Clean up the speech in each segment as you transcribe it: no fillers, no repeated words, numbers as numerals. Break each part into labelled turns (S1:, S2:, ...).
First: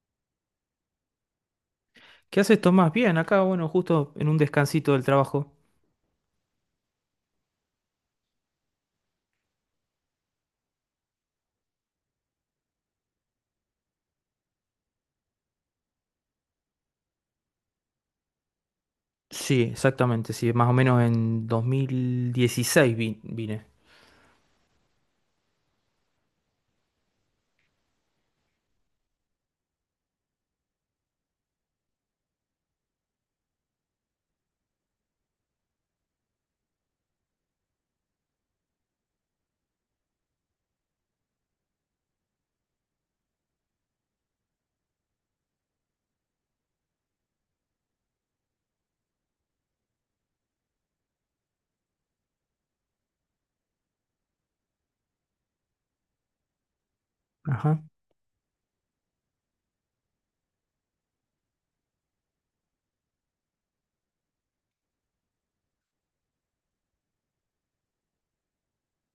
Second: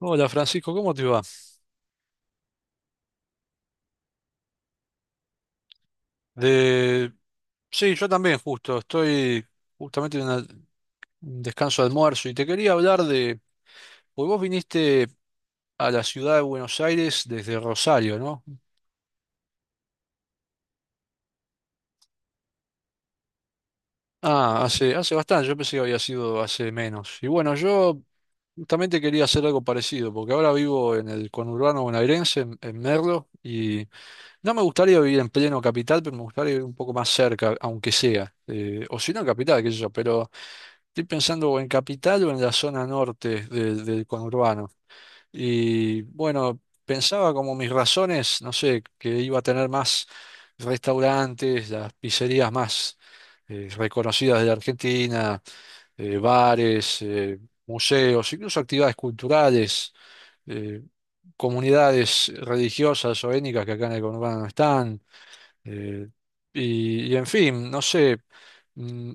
S1: Hola Francisco, ¿cómo te va?
S2: ¿Qué haces, Tomás? Bien, acá, bueno, justo en un descansito del trabajo.
S1: De... Sí, yo también justo, estoy justamente en un descanso de almuerzo y te quería hablar de, pues vos viniste a la ciudad de Buenos Aires desde Rosario, ¿no?
S2: Sí, exactamente, sí, más o menos en 2016 vine.
S1: Ah, hace bastante, yo pensé que había sido hace menos. Y bueno, yo justamente quería hacer algo parecido, porque ahora vivo en el conurbano bonaerense, en Merlo, y no me gustaría vivir en pleno capital, pero me gustaría vivir un poco más cerca, aunque sea. O si no en capital, qué sé yo, pero estoy pensando o en capital o en la zona norte del conurbano. Y bueno, pensaba como mis razones, no sé, que iba a tener más restaurantes, las pizzerías más reconocidas de la Argentina, bares,
S2: Ajá.
S1: museos, incluso actividades culturales, eh, comunidades religiosas o étnicas que acá en el conurbano no están. eh, y en fin, no sé. mm,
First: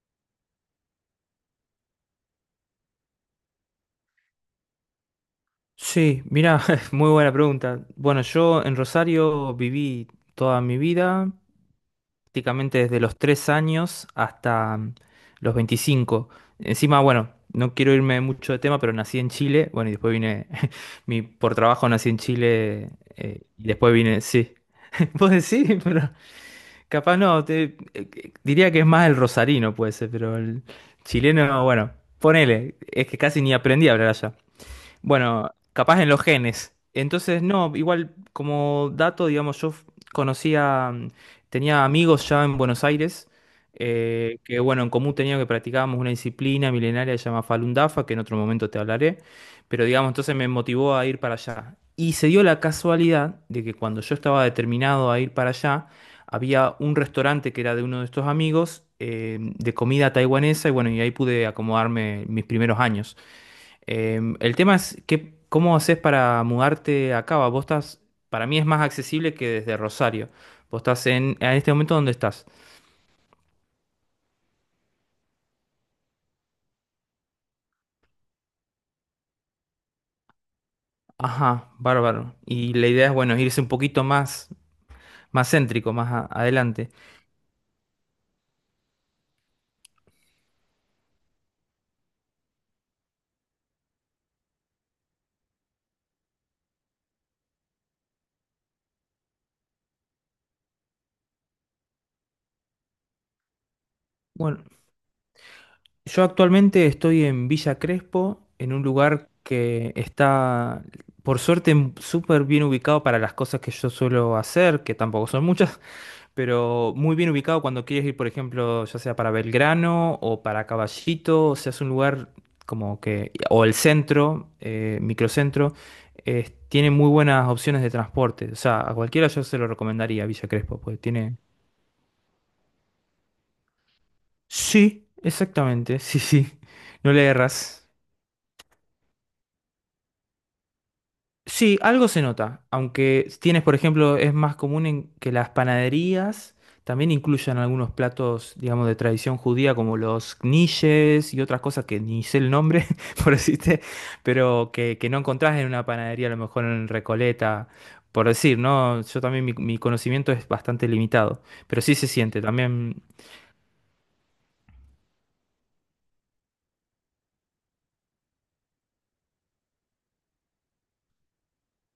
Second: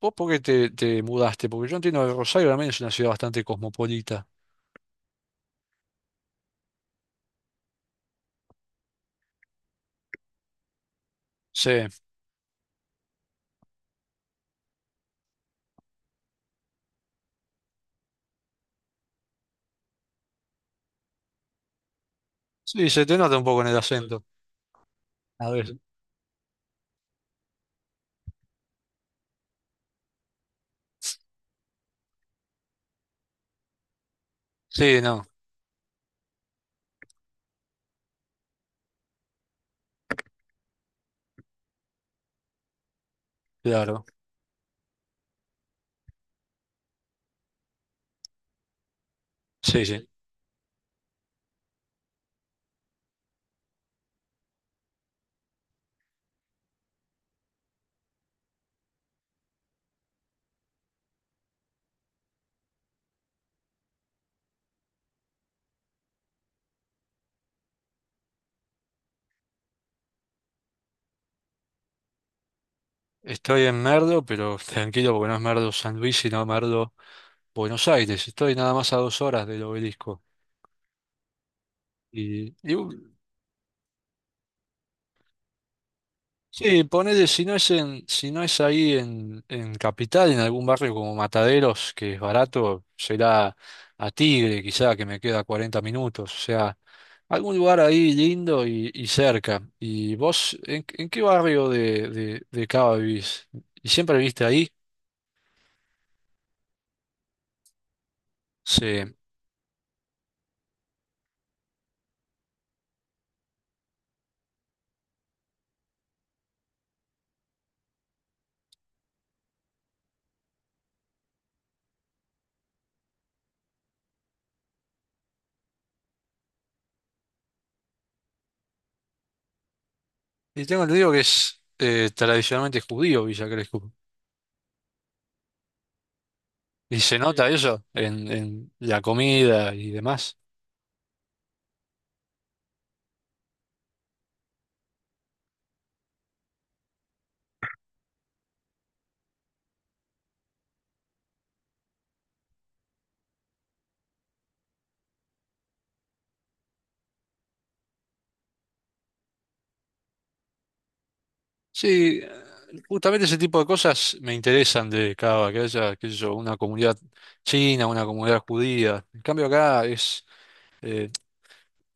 S1: ¿Vos por qué te mudaste? Porque yo entiendo que Rosario también es una ciudad bastante cosmopolita.
S2: Sí, mira, muy buena pregunta. Bueno, yo en Rosario viví toda mi vida,
S1: Sí,
S2: prácticamente desde los 3 años hasta los 25. Encima, bueno, no quiero irme mucho de tema, pero nací en Chile, bueno, y después vine, por trabajo nací en
S1: sí,
S2: Chile,
S1: se te nota un poco
S2: y
S1: en el
S2: después vine,
S1: acento.
S2: sí. ¿Vos
S1: A
S2: decís?
S1: ver.
S2: Pero. Capaz no, diría que es más el rosarino, puede ser, pero el chileno, bueno, ponele, es que casi ni aprendí a hablar allá.
S1: Sí, no,
S2: Bueno, capaz en los genes. Entonces, no, igual como dato, digamos, yo conocía, tenía amigos ya en Buenos Aires,
S1: claro.
S2: que bueno, en común teníamos que practicábamos una disciplina milenaria que se llama Falun Dafa, que en otro momento te hablaré,
S1: Sí,
S2: pero
S1: sí.
S2: digamos, entonces me motivó a ir para allá. Y se dio la casualidad de que cuando yo estaba determinado a ir para allá, había un restaurante que era de uno de estos amigos, de comida taiwanesa, y bueno, y ahí pude acomodarme mis primeros años. El tema es que, ¿cómo haces para mudarte a Cava? Vos estás, para mí es más accesible que desde Rosario. Vos estás en este momento, ¿dónde estás?
S1: Estoy en Merdo, pero tranquilo porque no es Merdo San Luis, sino Merdo Buenos Aires, estoy nada más a 2 horas del obelisco.
S2: Ajá, bárbaro.
S1: Y, y,
S2: Y la
S1: uh,
S2: idea es, bueno, irse un poquito más, más céntrico, más
S1: sí,
S2: adelante.
S1: ponele, si no es ahí en Capital, en algún barrio como Mataderos, que es barato, será a Tigre, quizá, que me queda 40 minutos. O sea, algún lugar ahí lindo y cerca. ¿Y vos, en qué barrio de Cava vivís? ¿Y siempre viviste
S2: Bueno,
S1: ahí?
S2: yo actualmente estoy en Villa Crespo, en un
S1: Sí.
S2: lugar que está, por suerte, súper bien ubicado para las cosas que yo suelo hacer, que tampoco son muchas. Pero muy bien ubicado cuando quieres ir, por ejemplo, ya sea para Belgrano o para Caballito, o sea, es un lugar como que, o el centro, microcentro, tiene muy buenas opciones de transporte. O sea, a cualquiera yo se lo recomendaría Villa
S1: Y
S2: Crespo,
S1: tengo
S2: pues
S1: entendido que
S2: tiene.
S1: es tradicionalmente judío Villa Crespo.
S2: Sí, exactamente, sí, sí,
S1: Y
S2: no
S1: se
S2: le
S1: nota
S2: erras.
S1: eso en la comida y demás.
S2: Sí, algo se nota, aunque tienes, por ejemplo, es más común en que las panaderías también incluyan algunos platos, digamos, de tradición judía, como los knishes y otras cosas que ni sé el nombre, por decirte, pero que no encontrás en una panadería, a lo mejor en Recoleta, por decir, ¿no? Yo también mi conocimiento es bastante limitado, pero sí se
S1: Sí,
S2: siente, también
S1: justamente ese tipo de cosas me interesan de Cava, que haya, qué sé yo, una comunidad china, una comunidad judía. En cambio acá es, eh,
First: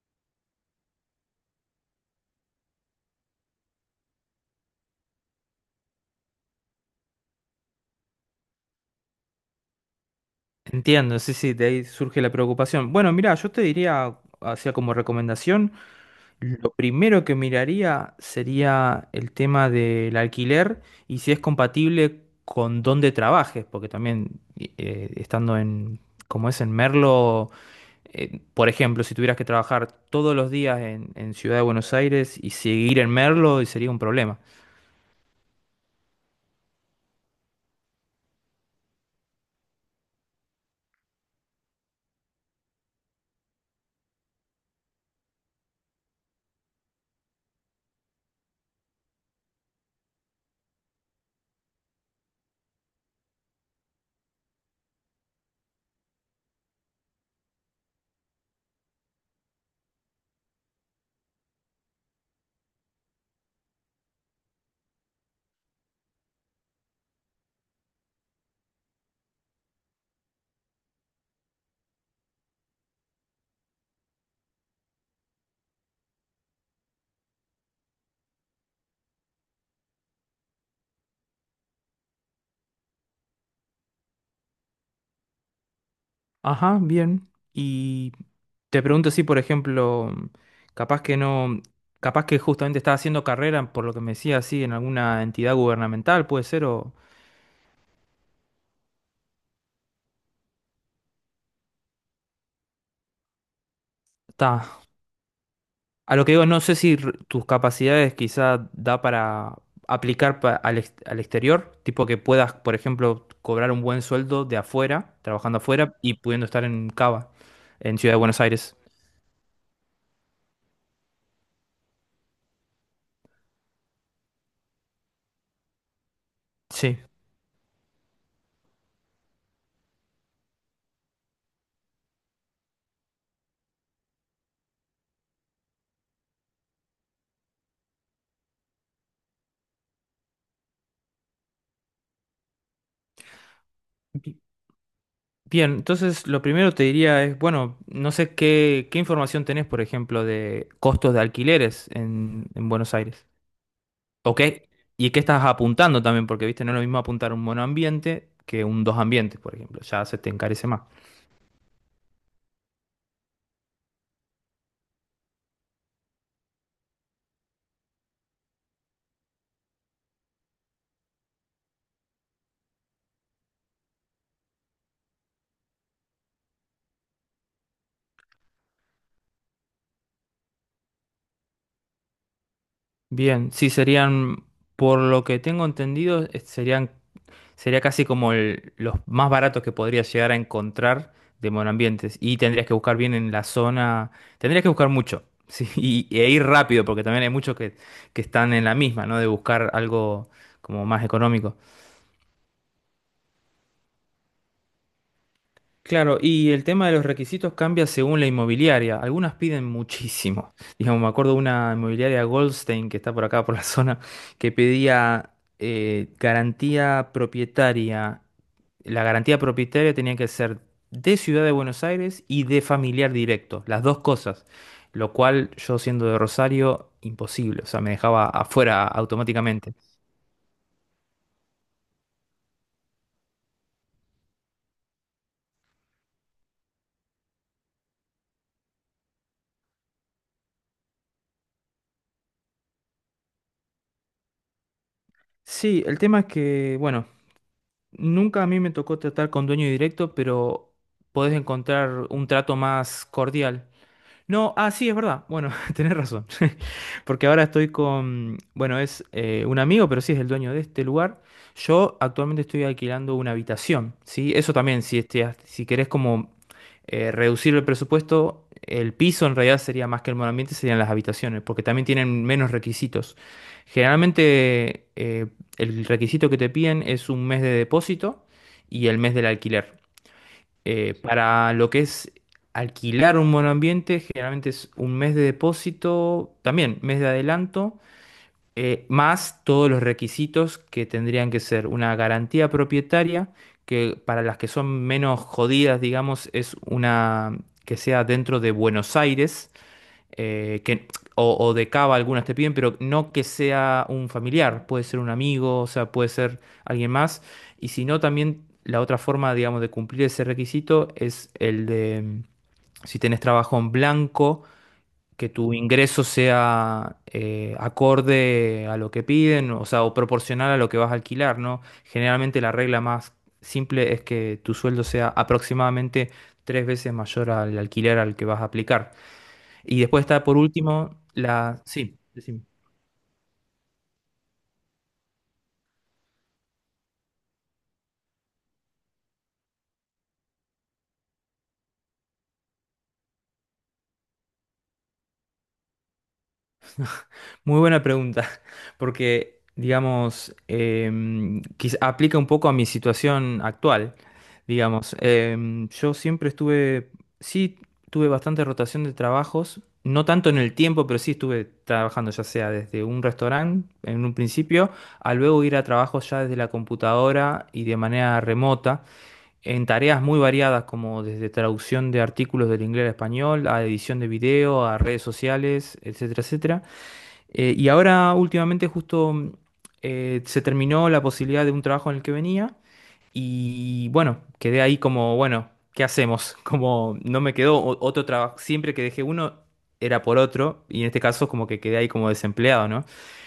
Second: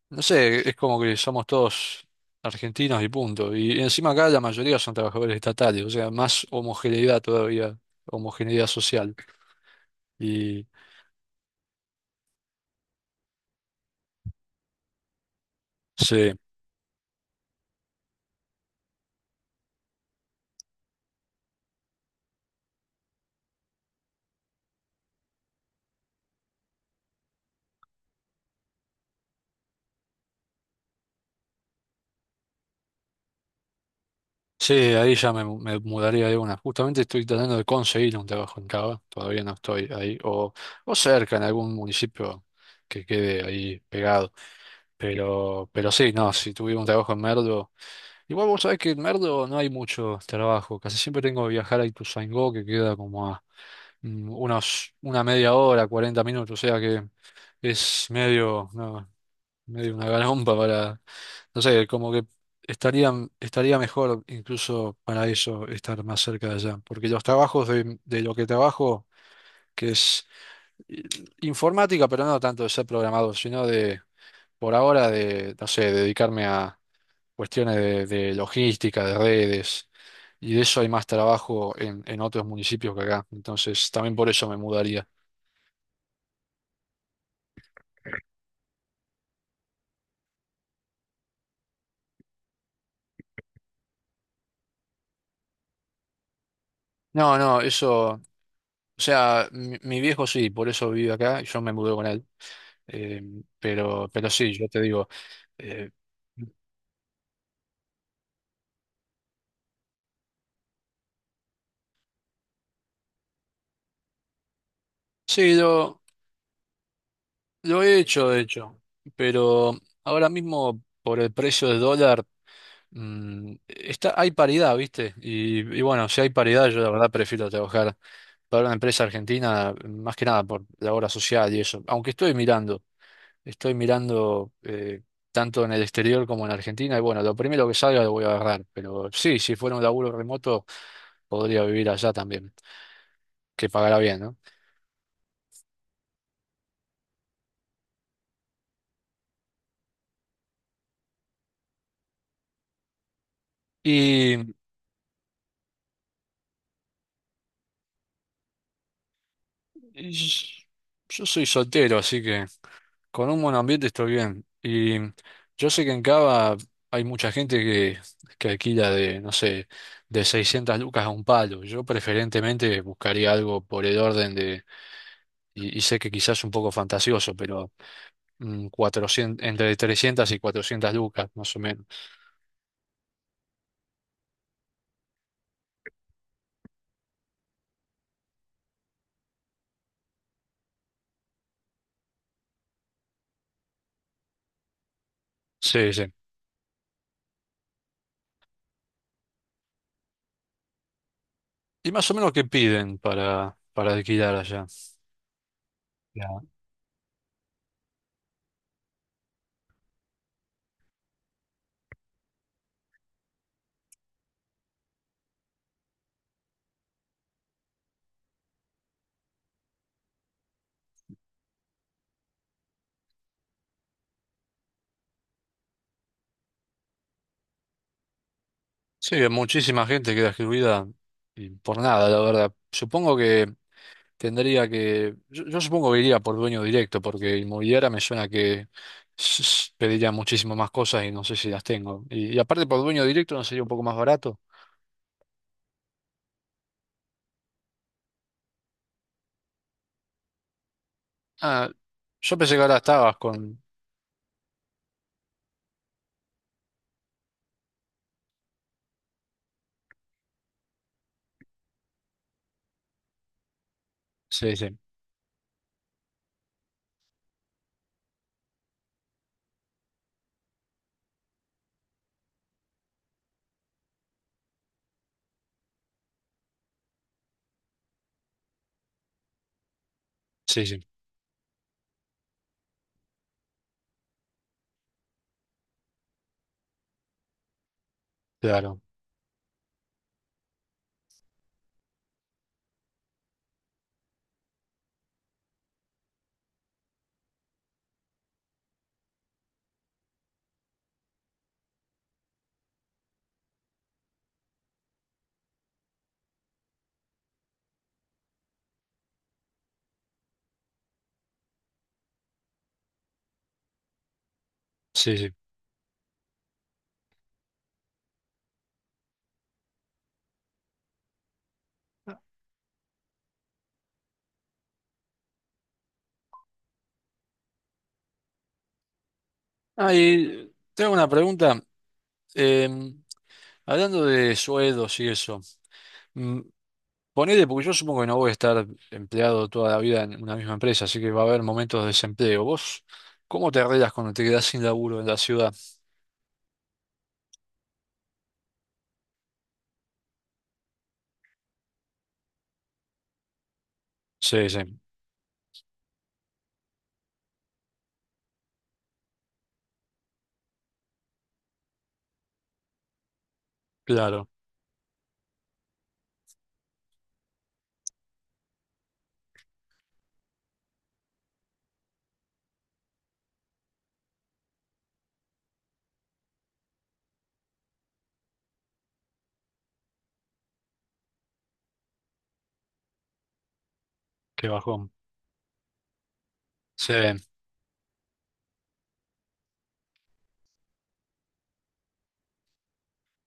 S1: no sé, es como que somos todos argentinos y punto. Y encima acá la mayoría son trabajadores estatales, o sea, más homogeneidad todavía, homogeneidad social. Y
S2: entiendo, sí, sí, de ahí surge la preocupación. Bueno, mira, yo te diría, hacía como recomendación,
S1: sí.
S2: lo primero que miraría sería el tema del alquiler y si es compatible con dónde trabajes, porque también estando en, como es en Merlo, por ejemplo, si tuvieras que trabajar todos los días en Ciudad de Buenos Aires y seguir en Merlo, sería un problema.
S1: Sí, ahí ya me mudaría de una. Justamente estoy tratando de conseguir un trabajo en Cava, todavía no estoy ahí, o cerca en algún municipio que quede ahí pegado. Pero sí, no, si tuviera un trabajo en Merdo, igual vos sabés que en Merdo no hay mucho trabajo, casi siempre tengo que viajar a Ituzaingó, que queda como a una 1/2 hora, 40 minutos, o sea que es medio, no, medio una garompa para, no sé, como que estaría, estaría mejor incluso para eso estar más cerca de allá, porque los trabajos de lo que trabajo, que es eh, informática, pero no tanto de ser programador, sino de, por ahora, de, no sé, dedicarme a cuestiones de logística, de redes, y de eso hay más trabajo en otros municipios que acá, entonces también por eso me mudaría.
S2: Ajá, bien. Y te pregunto si, por ejemplo, capaz que no, capaz que justamente estás haciendo carrera, por lo que me decía así, en alguna entidad gubernamental, puede ser, o...
S1: No, no, eso, o sea, mi viejo sí, por eso vive acá y yo me mudé con él. Eh, pero sí,
S2: Ta.
S1: yo te digo, eh,
S2: A lo que digo, no sé si tus capacidades quizá da para aplicar al exterior, tipo que puedas, por ejemplo, cobrar un buen sueldo de afuera,
S1: sí,
S2: trabajando afuera
S1: lo,
S2: y pudiendo estar en Cava,
S1: lo he
S2: en Ciudad de
S1: hecho, de
S2: Buenos Aires.
S1: hecho, pero ahora mismo por el precio del dólar, está, hay paridad, ¿viste? Y bueno, si hay paridad, yo la
S2: Sí.
S1: verdad prefiero trabajar para una empresa argentina, más que nada por la obra social y eso, aunque estoy mirando, estoy mirando eh, tanto en el exterior como en Argentina, y bueno, lo primero que salga lo voy a agarrar, pero sí, si fuera un laburo remoto, podría vivir allá también, que pagará bien, ¿no?
S2: Bi- Bien, entonces lo primero te diría es, bueno, no sé qué información tenés, por ejemplo, de costos de alquileres en Buenos Aires. ¿O
S1: Y,
S2: qué? ¿Y qué estás apuntando también? Porque, viste, no es lo mismo apuntar un monoambiente que un dos ambientes, por ejemplo, ya se te
S1: y
S2: encarece más.
S1: yo soy soltero, así que con un buen ambiente estoy bien. Y yo sé que en Cava hay mucha gente que alquila de, no sé, de 600 lucas a un palo. Yo preferentemente buscaría algo por el orden de, y sé que quizás un poco fantasioso, pero 400, entre 300 y 400 lucas, más o menos.
S2: Bien, sí, serían, por lo que tengo entendido, serían, sería casi como los más baratos que podrías llegar a encontrar de monoambientes. Y tendrías que buscar bien en la zona, tendrías que buscar mucho, sí,
S1: Sí,
S2: y,
S1: sí.
S2: e ir rápido, porque también hay muchos que están en la misma, ¿no? De buscar algo como más económico.
S1: ¿Y más o menos qué piden para alquilar allá?
S2: Claro, y el tema de los requisitos cambia según la inmobiliaria. Algunas piden muchísimo. Digamos, me acuerdo de una inmobiliaria Goldstein que está por acá, por la zona, que pedía garantía propietaria. La garantía propietaria tenía que ser de Ciudad de Buenos Aires y de familiar directo, las dos cosas. Lo cual yo siendo de Rosario, imposible. O sea, me dejaba afuera
S1: Sí,
S2: automáticamente.
S1: muchísima gente queda excluida y por nada, la verdad. Supongo que yo supongo que iría por dueño directo, porque inmobiliaria me suena que pediría muchísimo más cosas y no sé si las tengo. Y aparte por dueño directo no sería un poco más barato.
S2: Sí, el tema es que, bueno, nunca a mí me tocó tratar con dueño directo, pero podés
S1: Ah,
S2: encontrar un
S1: yo pensé
S2: trato
S1: que ahora
S2: más
S1: estabas con...
S2: cordial. No, ah, sí, es verdad. Bueno, tenés razón. Porque ahora estoy con, bueno, es un amigo, pero sí es el dueño de este lugar. Yo actualmente estoy alquilando una habitación, ¿sí? Eso
S1: Sí, sí,
S2: también, si querés como reducir el presupuesto, el piso en realidad sería más que el monoambiente, serían las habitaciones, porque también tienen menos requisitos. Generalmente el requisito que te piden es un mes de depósito y el mes del alquiler.
S1: sí, sí,
S2: Para lo que es alquilar un monoambiente, generalmente es un mes de depósito, también mes de adelanto,
S1: claro,
S2: más todos los requisitos que tendrían que ser una garantía propietaria, que para las que son menos jodidas, digamos, es una que sea dentro de Buenos Aires eh, que, o de cava algunas te piden, pero no que sea un familiar, puede ser un amigo, o sea, puede ser alguien más. Y si no, también la otra forma, digamos, de cumplir ese requisito es el de, si tenés trabajo en blanco,
S1: sí,
S2: que
S1: sí.
S2: tu ingreso sea acorde a lo que piden, o sea, o proporcional a lo que vas a alquilar, ¿no? Generalmente la regla más simple es que tu sueldo sea aproximadamente tres veces mayor al alquiler al que vas a aplicar. Y
S1: Ah,
S2: después está por
S1: y tengo
S2: último
S1: una pregunta.
S2: la... Sí, decime.
S1: em, Hablando de sueldos y eso. mm, Ponele, porque yo supongo que no voy a estar empleado toda la vida en una misma empresa, así que va a haber momentos de desempleo. ¿Vos cómo te arreglas cuando te quedás sin laburo en la ciudad?
S2: Muy buena pregunta, porque digamos, aplica un poco a mi situación actual.
S1: Sí, sí,
S2: Digamos, yo siempre estuve, sí, tuve bastante rotación de trabajos, no tanto en el tiempo, pero sí estuve trabajando ya sea desde un restaurante en un
S1: claro,
S2: principio, a luego ir a trabajos ya desde la computadora y de manera remota. En tareas muy variadas como desde traducción de artículos del inglés al español, a edición de video, a redes sociales, etcétera, etcétera. Y ahora últimamente justo se terminó la posibilidad de un trabajo en el que venía y bueno,
S1: qué
S2: quedé ahí
S1: bajón.
S2: como, bueno, ¿qué hacemos?
S1: Sí,
S2: Como no me quedó otro trabajo, siempre que dejé uno era por otro y en este caso como que quedé ahí como desempleado, ¿no?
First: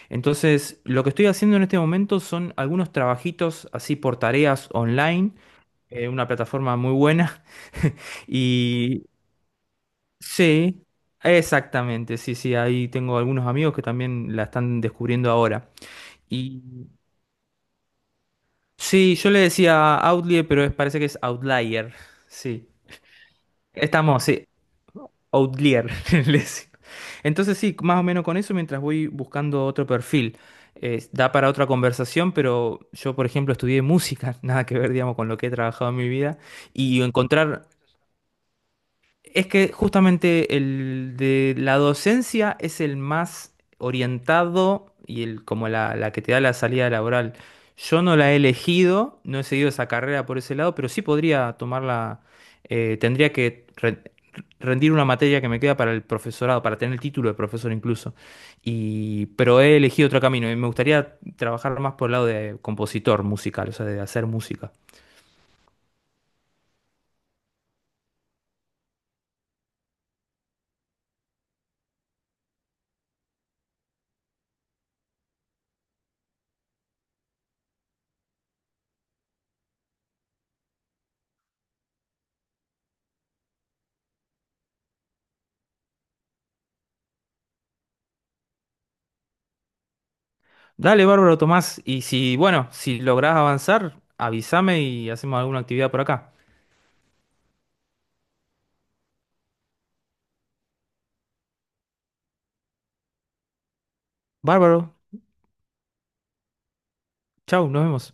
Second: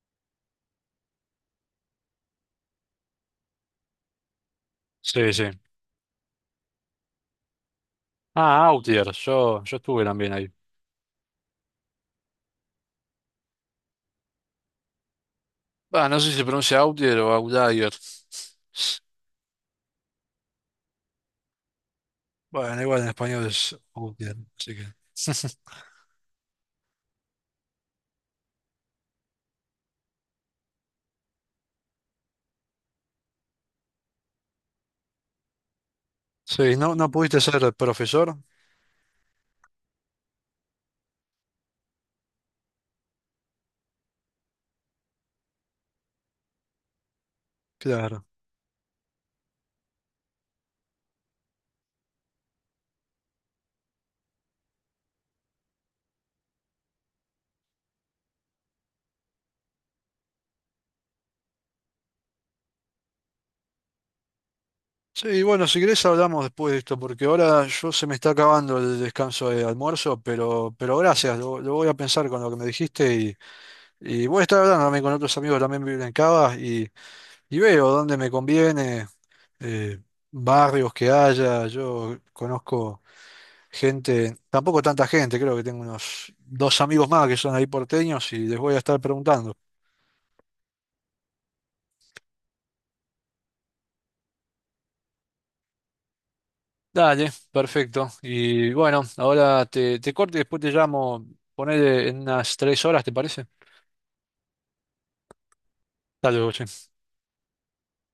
S2: Entonces, lo que estoy haciendo en este momento son algunos trabajitos así por tareas online
S1: sí, sí.
S2: una plataforma muy buena.
S1: Ah,
S2: Y
S1: Outlier, yo estuve también ahí.
S2: sí, exactamente, sí, sí, ahí tengo algunos amigos que también la están descubriendo ahora.
S1: Ah, no sé si se pronuncia
S2: Y
S1: Outlier o Outlier.
S2: sí, yo le decía Outlier, pero parece que es Outlier. Sí,
S1: Bueno, igual en español es
S2: estamos,
S1: Outlier,
S2: sí,
S1: así que.
S2: Outlier. le decía. Entonces sí, más o menos con eso mientras voy buscando otro perfil. Da para otra conversación, pero yo, por ejemplo, estudié música, nada que ver, digamos, con lo que he trabajado en mi vida,
S1: Sí, ¿no,
S2: y
S1: no pudiste
S2: encontrar.
S1: ser profesor?
S2: Es que justamente el de la docencia es el más orientado y el como la que te da la salida laboral. Yo no
S1: Claro.
S2: la he elegido, no he seguido esa carrera por ese lado, pero sí podría tomarla, tendría que rendir una materia que me queda para el profesorado, para tener el título de profesor incluso. Pero he elegido otro camino y me gustaría trabajar más por el lado de compositor musical, o sea, de hacer música.
S1: Sí, bueno, si querés hablamos después de esto, porque ahora yo se me está acabando el descanso de almuerzo, pero gracias, lo voy a pensar con lo que me dijiste y voy a estar hablando también con otros amigos que también viven en Cava y veo dónde me conviene, eh, barrios que haya, yo conozco gente, tampoco tanta gente, creo que tengo unos dos amigos más que son ahí porteños y les voy a estar preguntando.
S2: Dale, bárbaro, Tomás. Y si, bueno, si lográs avanzar, avísame y hacemos alguna actividad por acá.
S1: Dale, perfecto. Y bueno, ahora te corto y después te llamo, ponele en unas 3 horas, ¿te parece?
S2: Bárbaro,
S1: Saludos.
S2: chau, nos vemos.